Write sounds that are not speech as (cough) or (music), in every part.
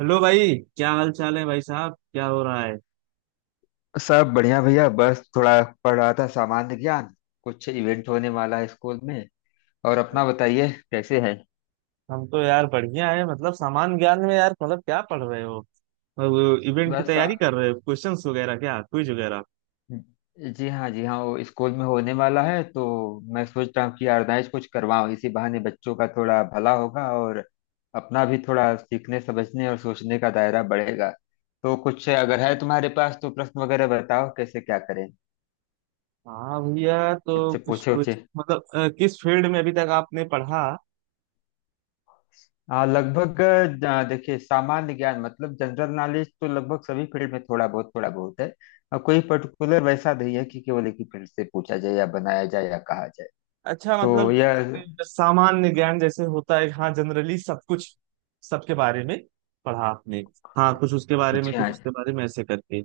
Hello भाई, क्या हाल चाल है? भाई साहब, क्या हो रहा है? सब बढ़िया भैया, बस थोड़ा पढ़ रहा था सामान्य ज्ञान। कुछ इवेंट होने वाला है स्कूल में। और अपना बताइए कैसे है। हम तो यार बढ़िया है। मतलब सामान्य ज्ञान में यार, मतलब क्या पढ़ रहे हो? और वो इवेंट की बस आ, तैयारी कर रहे हो? क्वेश्चंस वगैरह, क्या क्विज वगैरह? जी हाँ, जी हाँ, वो स्कूल में होने वाला है, तो मैं सोच रहा हूँ कि ऑर्गेनाइज कुछ करवाऊँ, इसी बहाने बच्चों का थोड़ा भला होगा और अपना भी थोड़ा सीखने समझने और सोचने का दायरा बढ़ेगा। तो कुछ अगर है तुम्हारे पास तो प्रश्न वगैरह बताओ, कैसे क्या करें, हाँ भैया, तो कुछ कुछ पूछे कुछ उछे। मतलब किस फील्ड में अभी तक आपने पढ़ा? हाँ, लगभग। देखिए, सामान्य ज्ञान मतलब जनरल नॉलेज, तो लगभग सभी फील्ड में थोड़ा बहुत है। और कोई पर्टिकुलर वैसा नहीं है कि केवल एक ही फील्ड से पूछा जाए या बनाया जाए या कहा जाए। अच्छा, तो मतलब यह। सामान्य ज्ञान जैसे होता है, हाँ, जनरली सब कुछ, सबके बारे में पढ़ा आपने। हाँ, कुछ उसके बारे में, जी कुछ हाँ। उसके बारे में ऐसे करके।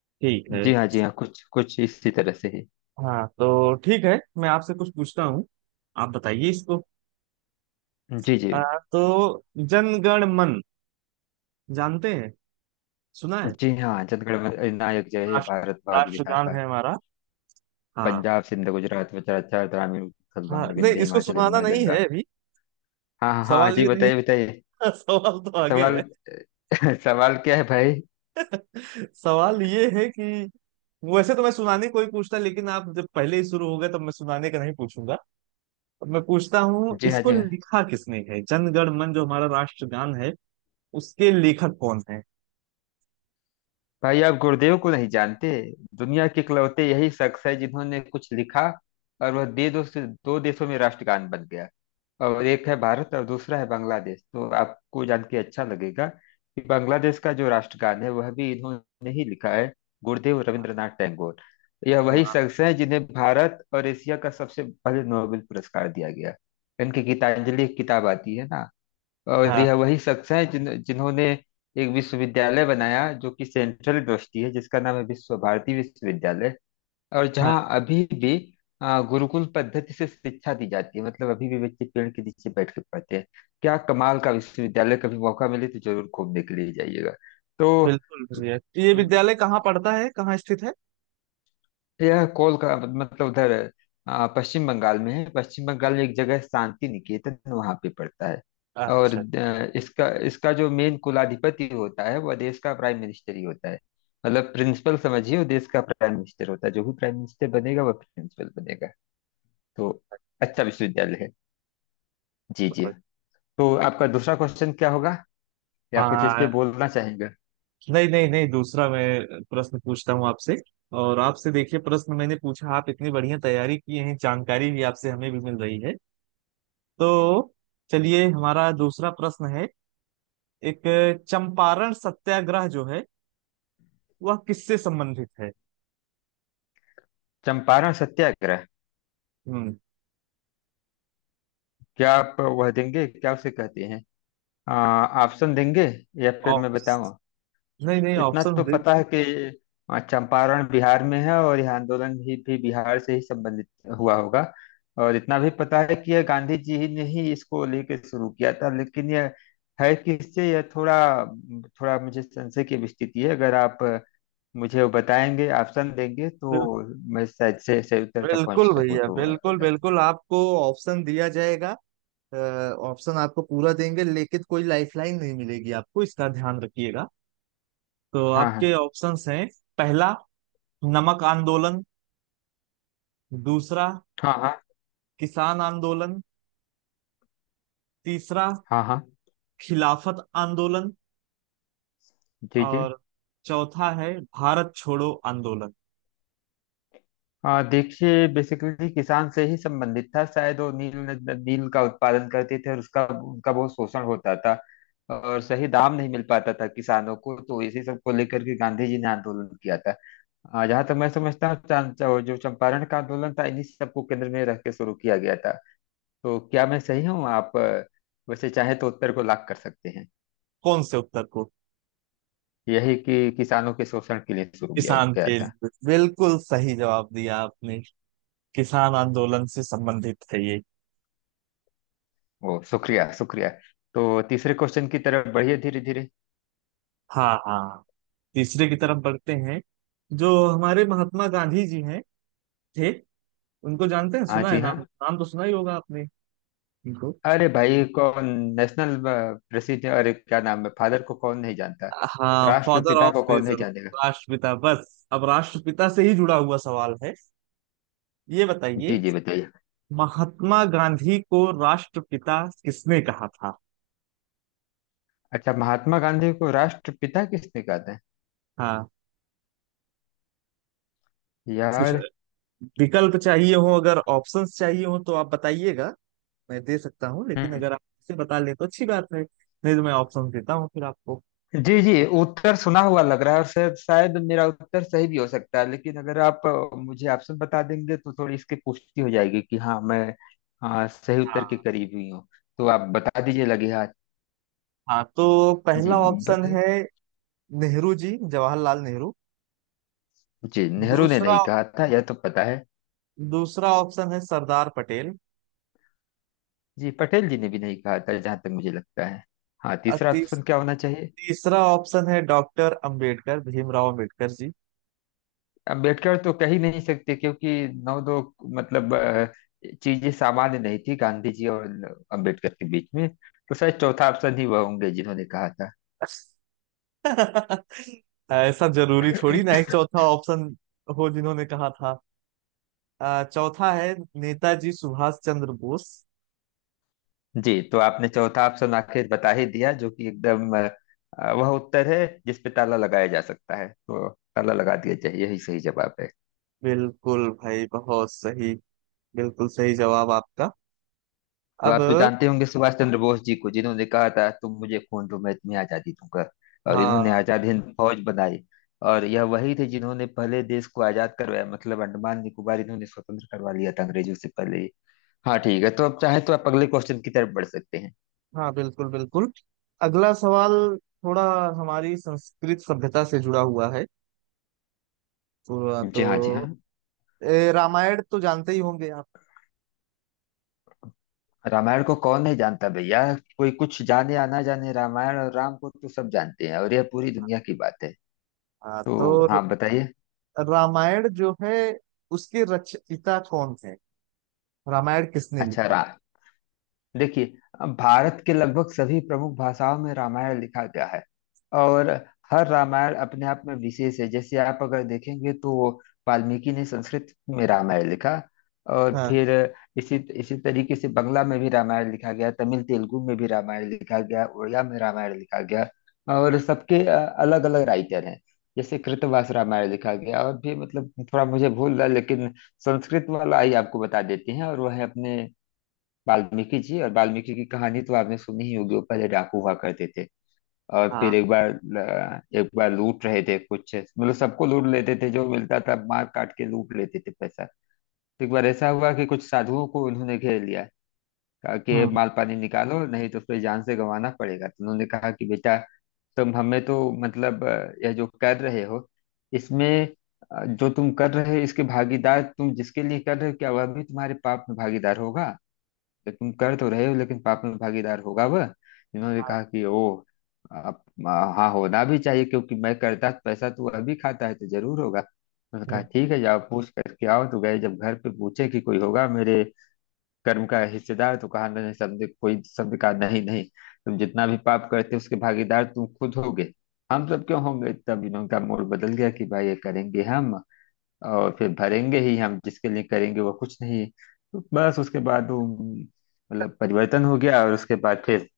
ठीक है। जी हाँ, जी हाँ, कुछ कुछ इसी तरह से ही। हाँ तो ठीक है, मैं आपसे कुछ पूछता हूँ। आप बताइए इसको। जी जी। आ, तो जनगण मन जानते हैं, सुना है? जी हाँ, जनगण नायक जय हे भारत राष्ट्र भाग्य राष्ट्रगान विधाता, है हमारा। हाँ पंजाब सिंध गुजरात उत्तराखंड ग्रामीण उत्कल हाँ, बंग नहीं, विंध्य इसको हिमाचल सुनाना यमुना नहीं गंगा। है अभी। हाँ हाँ हाँ, सवाल जी ये नहीं। बताइए बताइए। (laughs) सवाल तो आगे सवाल। है। (laughs) सवाल क्या है भाई। सवाल ये है कि वैसे तो मैं सुनाने कोई पूछता, लेकिन आप जब पहले ही शुरू हो गए, तब मैं सुनाने का नहीं पूछूंगा। अब मैं पूछता हूँ, जी हाँ, इसको जी हाँ। लिखा किसने है? जनगण मन जो हमारा राष्ट्रगान है, उसके लेखक कौन है? भाई, आप गुरुदेव को नहीं जानते। दुनिया के इकलौते यही शख्स है जिन्होंने कुछ लिखा और वह दे दो से दो देशों में राष्ट्रगान बन गया। और एक है भारत और दूसरा है बांग्लादेश। तो आपको जान के अच्छा लगेगा कि बांग्लादेश का जो राष्ट्रगान है वह भी इन्होंने ही लिखा है। गुरुदेव रविंद्रनाथ टैगोर। यह वही वाह। शख्स है जिन्हें भारत और एशिया का सबसे पहले नोबेल पुरस्कार दिया गया। इनकी गीतांजलि एक किताब आती है ना। और यह हाँ वही शख्स हैं जिन्होंने एक विश्वविद्यालय बनाया जो कि सेंट्रल यूनिवर्सिटी है, जिसका नाम है विश्व भारती विश्वविद्यालय। और हाँ। जहाँ अभी भी गुरुकुल पद्धति से शिक्षा दी जाती है, मतलब अभी भी बच्चे पेड़ के नीचे बैठ के पढ़ते हैं। क्या कमाल का विश्वविद्यालय, कभी मौका मिले तो जरूर घूमने के लिए जाइएगा। तो बिल्कुल बढ़िया। ये विद्यालय कहाँ पड़ता है, कहाँ स्थित है? यह कोलकाता मतलब उधर, पश्चिम बंगाल में है। पश्चिम बंगाल में एक जगह है शांति निकेतन, वहां पे पड़ता है। और अच्छा। अ, इसका इसका जो मेन कुलाधिपति होता है वह देश का प्राइम मिनिस्टर ही होता है। मतलब प्रिंसिपल समझिए, वो देश का प्राइम मिनिस्टर होता है। जो भी प्राइम मिनिस्टर बनेगा वह प्रिंसिपल बनेगा। तो अच्छा विश्वविद्यालय है। जी जी। तो आपका दूसरा क्वेश्चन क्या होगा, या कुछ इस हाँ, पे बोलना चाहेंगे। नहीं नहीं नहीं, दूसरा मैं प्रश्न पूछता हूँ आपसे। और आपसे देखिए, प्रश्न मैंने पूछा, आप इतनी बढ़िया तैयारी की है, जानकारी भी आपसे हमें भी मिल रही है। तो चलिए, हमारा दूसरा प्रश्न है। एक चंपारण सत्याग्रह जो है, वह किससे संबंधित है? चंपारण सत्याग्रह। हम्म। क्या आप वह देंगे, क्या उसे कहते हैं, ऑप्शन देंगे या फिर मैं ऑप्स, बताऊं। नहीं नहीं, इतना ऑप्शन तो दे। पता है कि चंपारण बिहार में है, और यह आंदोलन भी बिहार से ही संबंधित हुआ होगा। और इतना भी पता है कि यह गांधी जी ही ने ही इसको लेके शुरू किया था, लेकिन यह है किससे, यह थोड़ा थोड़ा मुझे संशय की भी स्थिति है। अगर आप मुझे वो बताएंगे, ऑप्शन देंगे, बिल, तो मैं शायद से सही उत्तर तक पहुंच बिल्कुल सकूं, भैया, तो बिल्कुल बताया। बिल्कुल आपको ऑप्शन दिया जाएगा। अ, ऑप्शन आपको पूरा देंगे, लेकिन कोई लाइफलाइन नहीं मिलेगी आपको, इसका ध्यान रखिएगा। तो हाँ आपके हाँ। ऑप्शंस हैं। पहला, नमक आंदोलन। दूसरा, हाँ हाँ। किसान आंदोलन। तीसरा, हाँ हाँ। खिलाफत आंदोलन। जी जी। और चौथा है भारत छोड़ो आंदोलन। हाँ देखिए, बेसिकली किसान से ही संबंधित था। शायद वो नील, नील का उत्पादन करते थे और उसका, उनका बहुत शोषण होता था और सही दाम नहीं मिल पाता था किसानों को, तो इसी सब को लेकर के गांधी जी ने आंदोलन किया था। जहाँ तक मैं समझता हूँ, जो चंपारण का आंदोलन था, इन्हीं सबको केंद्र में रख के शुरू किया गया था। तो क्या मैं सही हूँ आप वैसे चाहे तो उत्तर को लाख कर सकते हैं। कौन से उत्तर को? यही कि किसानों के शोषण के लिए शुरू किया किसान गया के था। लिए, बिल्कुल सही जवाब दिया आपने। किसान आंदोलन से संबंधित है ये। वो शुक्रिया शुक्रिया। तो तीसरे क्वेश्चन की तरफ बढ़िए धीरे धीरे। हाँ हाँ, तीसरे की तरफ बढ़ते हैं। जो हमारे महात्मा गांधी जी हैं, थे, उनको जानते हैं? हाँ सुना है जी हाँ। नाम? नाम तो सुना ही होगा आपने इनको। अरे भाई कौन, नेशनल प्रसिद्ध, अरे क्या नाम है, फादर को कौन नहीं जानता। हाँ, फादर राष्ट्रपिता ऑफ को कौन नहीं नेशन। जानेगा। राष्ट्रपिता, बस अब राष्ट्रपिता से ही जुड़ा हुआ सवाल है। ये जी बताइए, जी बताइए। महात्मा गांधी को राष्ट्रपिता किसने कहा था? अच्छा, महात्मा गांधी को राष्ट्रपिता किसने कहा था। हाँ, कुछ यार। विकल्प चाहिए हो, अगर ऑप्शंस चाहिए हो तो आप बताइएगा। मैं दे सकता हूँ, लेकिन हम्म। अगर आप इसे बता ले तो अच्छी बात है। नहीं तो मैं ऑप्शन देता हूँ फिर आपको। जी जी, उत्तर सुना हुआ लग रहा है और शायद शायद मेरा उत्तर सही भी हो सकता है, लेकिन अगर आप मुझे ऑप्शन बता देंगे तो थोड़ी इसकी पुष्टि हो जाएगी कि हाँ मैं सही उत्तर के हाँ, करीब ही हूँ। तो आप बता दीजिए लगे हाथ। हाँ तो जी पहला ऑप्शन बताइए। है नेहरू जी, जवाहरलाल नेहरू। जी, नेहरू ने दूसरा, नहीं कहा था यह तो पता है। दूसरा ऑप्शन है सरदार जी, पटेल जी ने भी नहीं कहा था जहां तक मुझे लगता है। हाँ, तीसरा पटेल। ऑप्शन क्या होना चाहिए। तीसरा ऑप्शन है डॉक्टर अंबेडकर, भीमराव अंबेडकर जी। अम्बेडकर तो कह ही नहीं सकते, क्योंकि नौ दो, मतलब चीजें सामान्य नहीं थी गांधी जी और अम्बेडकर के बीच में। तो शायद चौथा ऑप्शन ही वह होंगे जिन्होंने कहा था। (laughs) ऐसा जरूरी थोड़ी ना, एक चौथा ऑप्शन हो जिन्होंने कहा था। चौथा है नेताजी सुभाष चंद्र बोस। जी, तो आपने चौथा ऑप्शन आखिर बता ही दिया, जो कि एकदम वह उत्तर है जिस पे ताला लगाया जा सकता है। तो ताला लगा दिया जाए, यही सही जवाब है। बिल्कुल भाई, बहुत सही। बिल्कुल सही जवाब आपका। तो अब आप तो जानते होंगे सुभाष चंद्र बोस जी को, जिन्होंने कहा था तुम मुझे खून दो मैं तुम्हें आजादी दूंगा। और इन्होंने हाँ, आजाद हिंद फौज बनाई। और यह वही थे जिन्होंने पहले देश को आजाद करवाया, मतलब अंडमान निकोबार इन्होंने स्वतंत्र करवा लिया था अंग्रेजों से पहले ही। हाँ ठीक है, तो अब चाहे तो आप अगले क्वेश्चन की तरफ बढ़ सकते हैं। हाँ बिल्कुल बिल्कुल, अगला सवाल थोड़ा हमारी संस्कृत सभ्यता से जुड़ा हुआ है। तो, जी हाँ जी हाँ। तो रामायण तो जानते ही होंगे आप। रामायण को कौन नहीं जानता भैया, कोई कुछ जाने या ना जाने रामायण और राम को तो सब जानते हैं और यह पूरी दुनिया की बात है। हाँ, तो। तो हाँ बताइए। रामायण जो है, उसके रचयिता कौन थे? रामायण किसने अच्छा लिखा? राम, देखिए, अब भारत के लगभग सभी प्रमुख भाषाओं में रामायण लिखा गया है। और हर रामायण अपने आप में विशेष है। जैसे आप अगर देखेंगे तो वाल्मीकि ने संस्कृत में रामायण लिखा, और हाँ फिर इसी इसी तरीके से बंगला में भी रामायण लिखा गया, तमिल तेलुगु में भी रामायण लिखा गया, उड़िया में रामायण लिखा गया, और सबके अलग अलग राइटर हैं। जैसे कृतवास रामायण लिखा गया और भी, मतलब थोड़ा मुझे भूल रहा है, लेकिन संस्कृत वाला ही आपको बता देते हैं, और वह है अपने वाल्मीकि जी। और वाल्मीकि की कहानी तो आपने सुनी ही होगी। वो पहले डाकू हुआ करते थे। और हाँ फिर एक बार एक बार लूट रहे थे कुछ, मतलब सबको लूट लेते थे जो मिलता था, मार काट के लूट लेते थे पैसा। तो एक बार ऐसा हुआ कि कुछ साधुओं को उन्होंने घेर लिया। कहा कि हाँ। माल पानी निकालो नहीं तो फिर जान से गंवाना पड़ेगा। तो उन्होंने कहा कि बेटा तुम हमें तो, मतलब यह जो कर रहे हो इसमें, जो तुम कर रहे हो इसके भागीदार, तुम जिसके लिए कर रहे हो क्या वह भी तुम्हारे पाप में भागीदार होगा। तो तुम कर तो रहे हो, लेकिन पाप में भागीदार होगा वह। इन्होंने कहा कि ओ आप हाँ होना भी चाहिए, क्योंकि मैं करता पैसा तू अभी खाता है तो जरूर होगा। उन्होंने कहा हाँ। ठीक है जाओ पूछ करके आओ। तो गए, जब घर पे पूछे कि कोई होगा मेरे कर्म का हिस्सेदार, तो कहा नहीं सबने, कोई सबने कहा नहीं नहीं, तुम जितना भी पाप करते हो उसके भागीदार तुम खुद होगे, हम सब क्यों होंगे। तब इन्होंने का मूड बदल गया कि भाई ये करेंगे हम और फिर भरेंगे ही हम, जिसके लिए करेंगे वो कुछ नहीं। तो बस उसके बाद वो मतलब परिवर्तन हो गया और उसके बाद फिर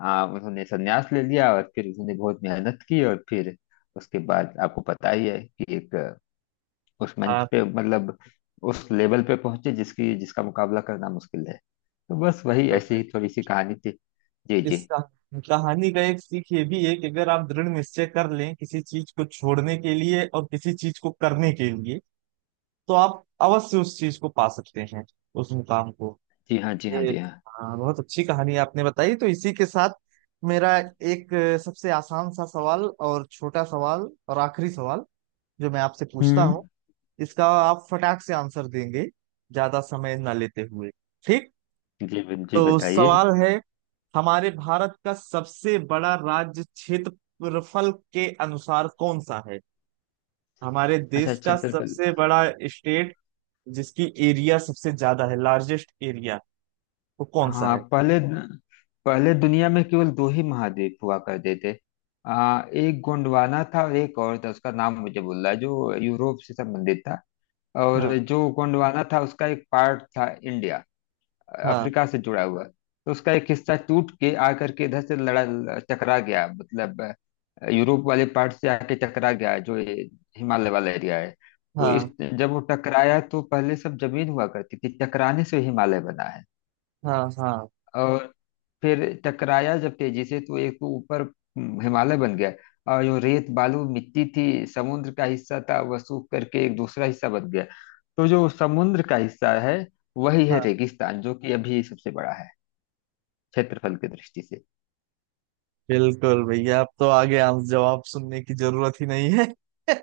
उन्होंने संन्यास ले लिया और फिर उन्होंने बहुत मेहनत की और फिर उसके बाद आपको पता ही है कि एक उस मंच हाँ पे, मतलब उस लेवल पे पहुंचे जिसकी, जिसका मुकाबला करना मुश्किल है। तो बस वही तो ऐसी मैं, ही थोड़ी सी कहानी थी। जी इस जी। कहानी का एक सीख ये भी है कि अगर आप दृढ़ निश्चय कर लें किसी चीज को छोड़ने के लिए और किसी चीज को करने के लिए, तो आप अवश्य उस चीज को पा सकते हैं, उस मुकाम को। जी हाँ जी हाँ ये जी हाँ। हाँ, बहुत अच्छी कहानी आपने बताई। तो इसी के साथ मेरा एक सबसे आसान सा सवाल और छोटा सवाल और आखिरी सवाल जो मैं आपसे पूछता हूँ, हम्म। इसका आप फटाक से आंसर देंगे ज्यादा समय ना लेते हुए, ठीक? जी जी तो बताइए। सवाल है, हमारे भारत का सबसे बड़ा राज्य क्षेत्रफल के अनुसार कौन सा है? हमारे अच्छा देश का छत्रपति। सबसे बड़ा स्टेट जिसकी एरिया सबसे ज्यादा है, लार्जेस्ट एरिया, वो कौन सा हाँ है? पहले, पहले दुनिया में केवल दो ही महाद्वीप हुआ करते थे। एक गोंडवाना था और एक और था, उसका नाम मुझे भूल रहा है, जो यूरोप से संबंधित था। और हाँ जो गोंडवाना था उसका एक पार्ट था इंडिया, हाँ अफ्रीका से जुड़ा हुआ। तो उसका एक हिस्सा टूट के आकर के इधर से लड़ा, टकरा गया, मतलब यूरोप वाले पार्ट से आके टकरा गया, जो ये हिमालय वाला एरिया है। तो इस, हाँ। जब वो टकराया तो पहले सब जमीन हुआ करती थी, टकराने से हिमालय बना है। हाँ हाँ और फिर टकराया जब तेजी से तो एक तो ऊपर हिमालय बन गया, और जो रेत बालू मिट्टी थी समुद्र का हिस्सा था वह सूख करके एक दूसरा हिस्सा बन गया। तो जो समुद्र का हिस्सा है वही है हाँ, रेगिस्तान, जो कि अभी सबसे बड़ा है क्षेत्रफल की दृष्टि से। बिल्कुल भैया, अब तो आगे आंस जवाब सुनने की जरूरत ही नहीं है। (laughs)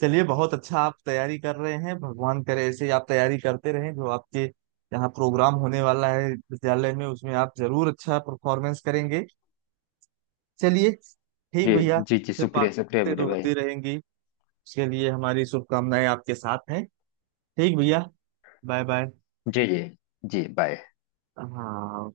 चलिए, बहुत अच्छा आप तैयारी कर रहे हैं। भगवान करे ऐसे ही आप तैयारी करते रहें। जो आपके यहाँ प्रोग्राम होने वाला है विद्यालय में, उसमें आप जरूर अच्छा परफॉर्मेंस करेंगे। चलिए, ठीक जी भैया। जी। जी फिर शुक्रिया शुक्रिया बातें तो मेरे भाई। होती रहेंगी। उसके लिए हमारी शुभकामनाएं आपके साथ हैं। ठीक भैया, बाय बाय। जी जी। जी बाय। हाँ।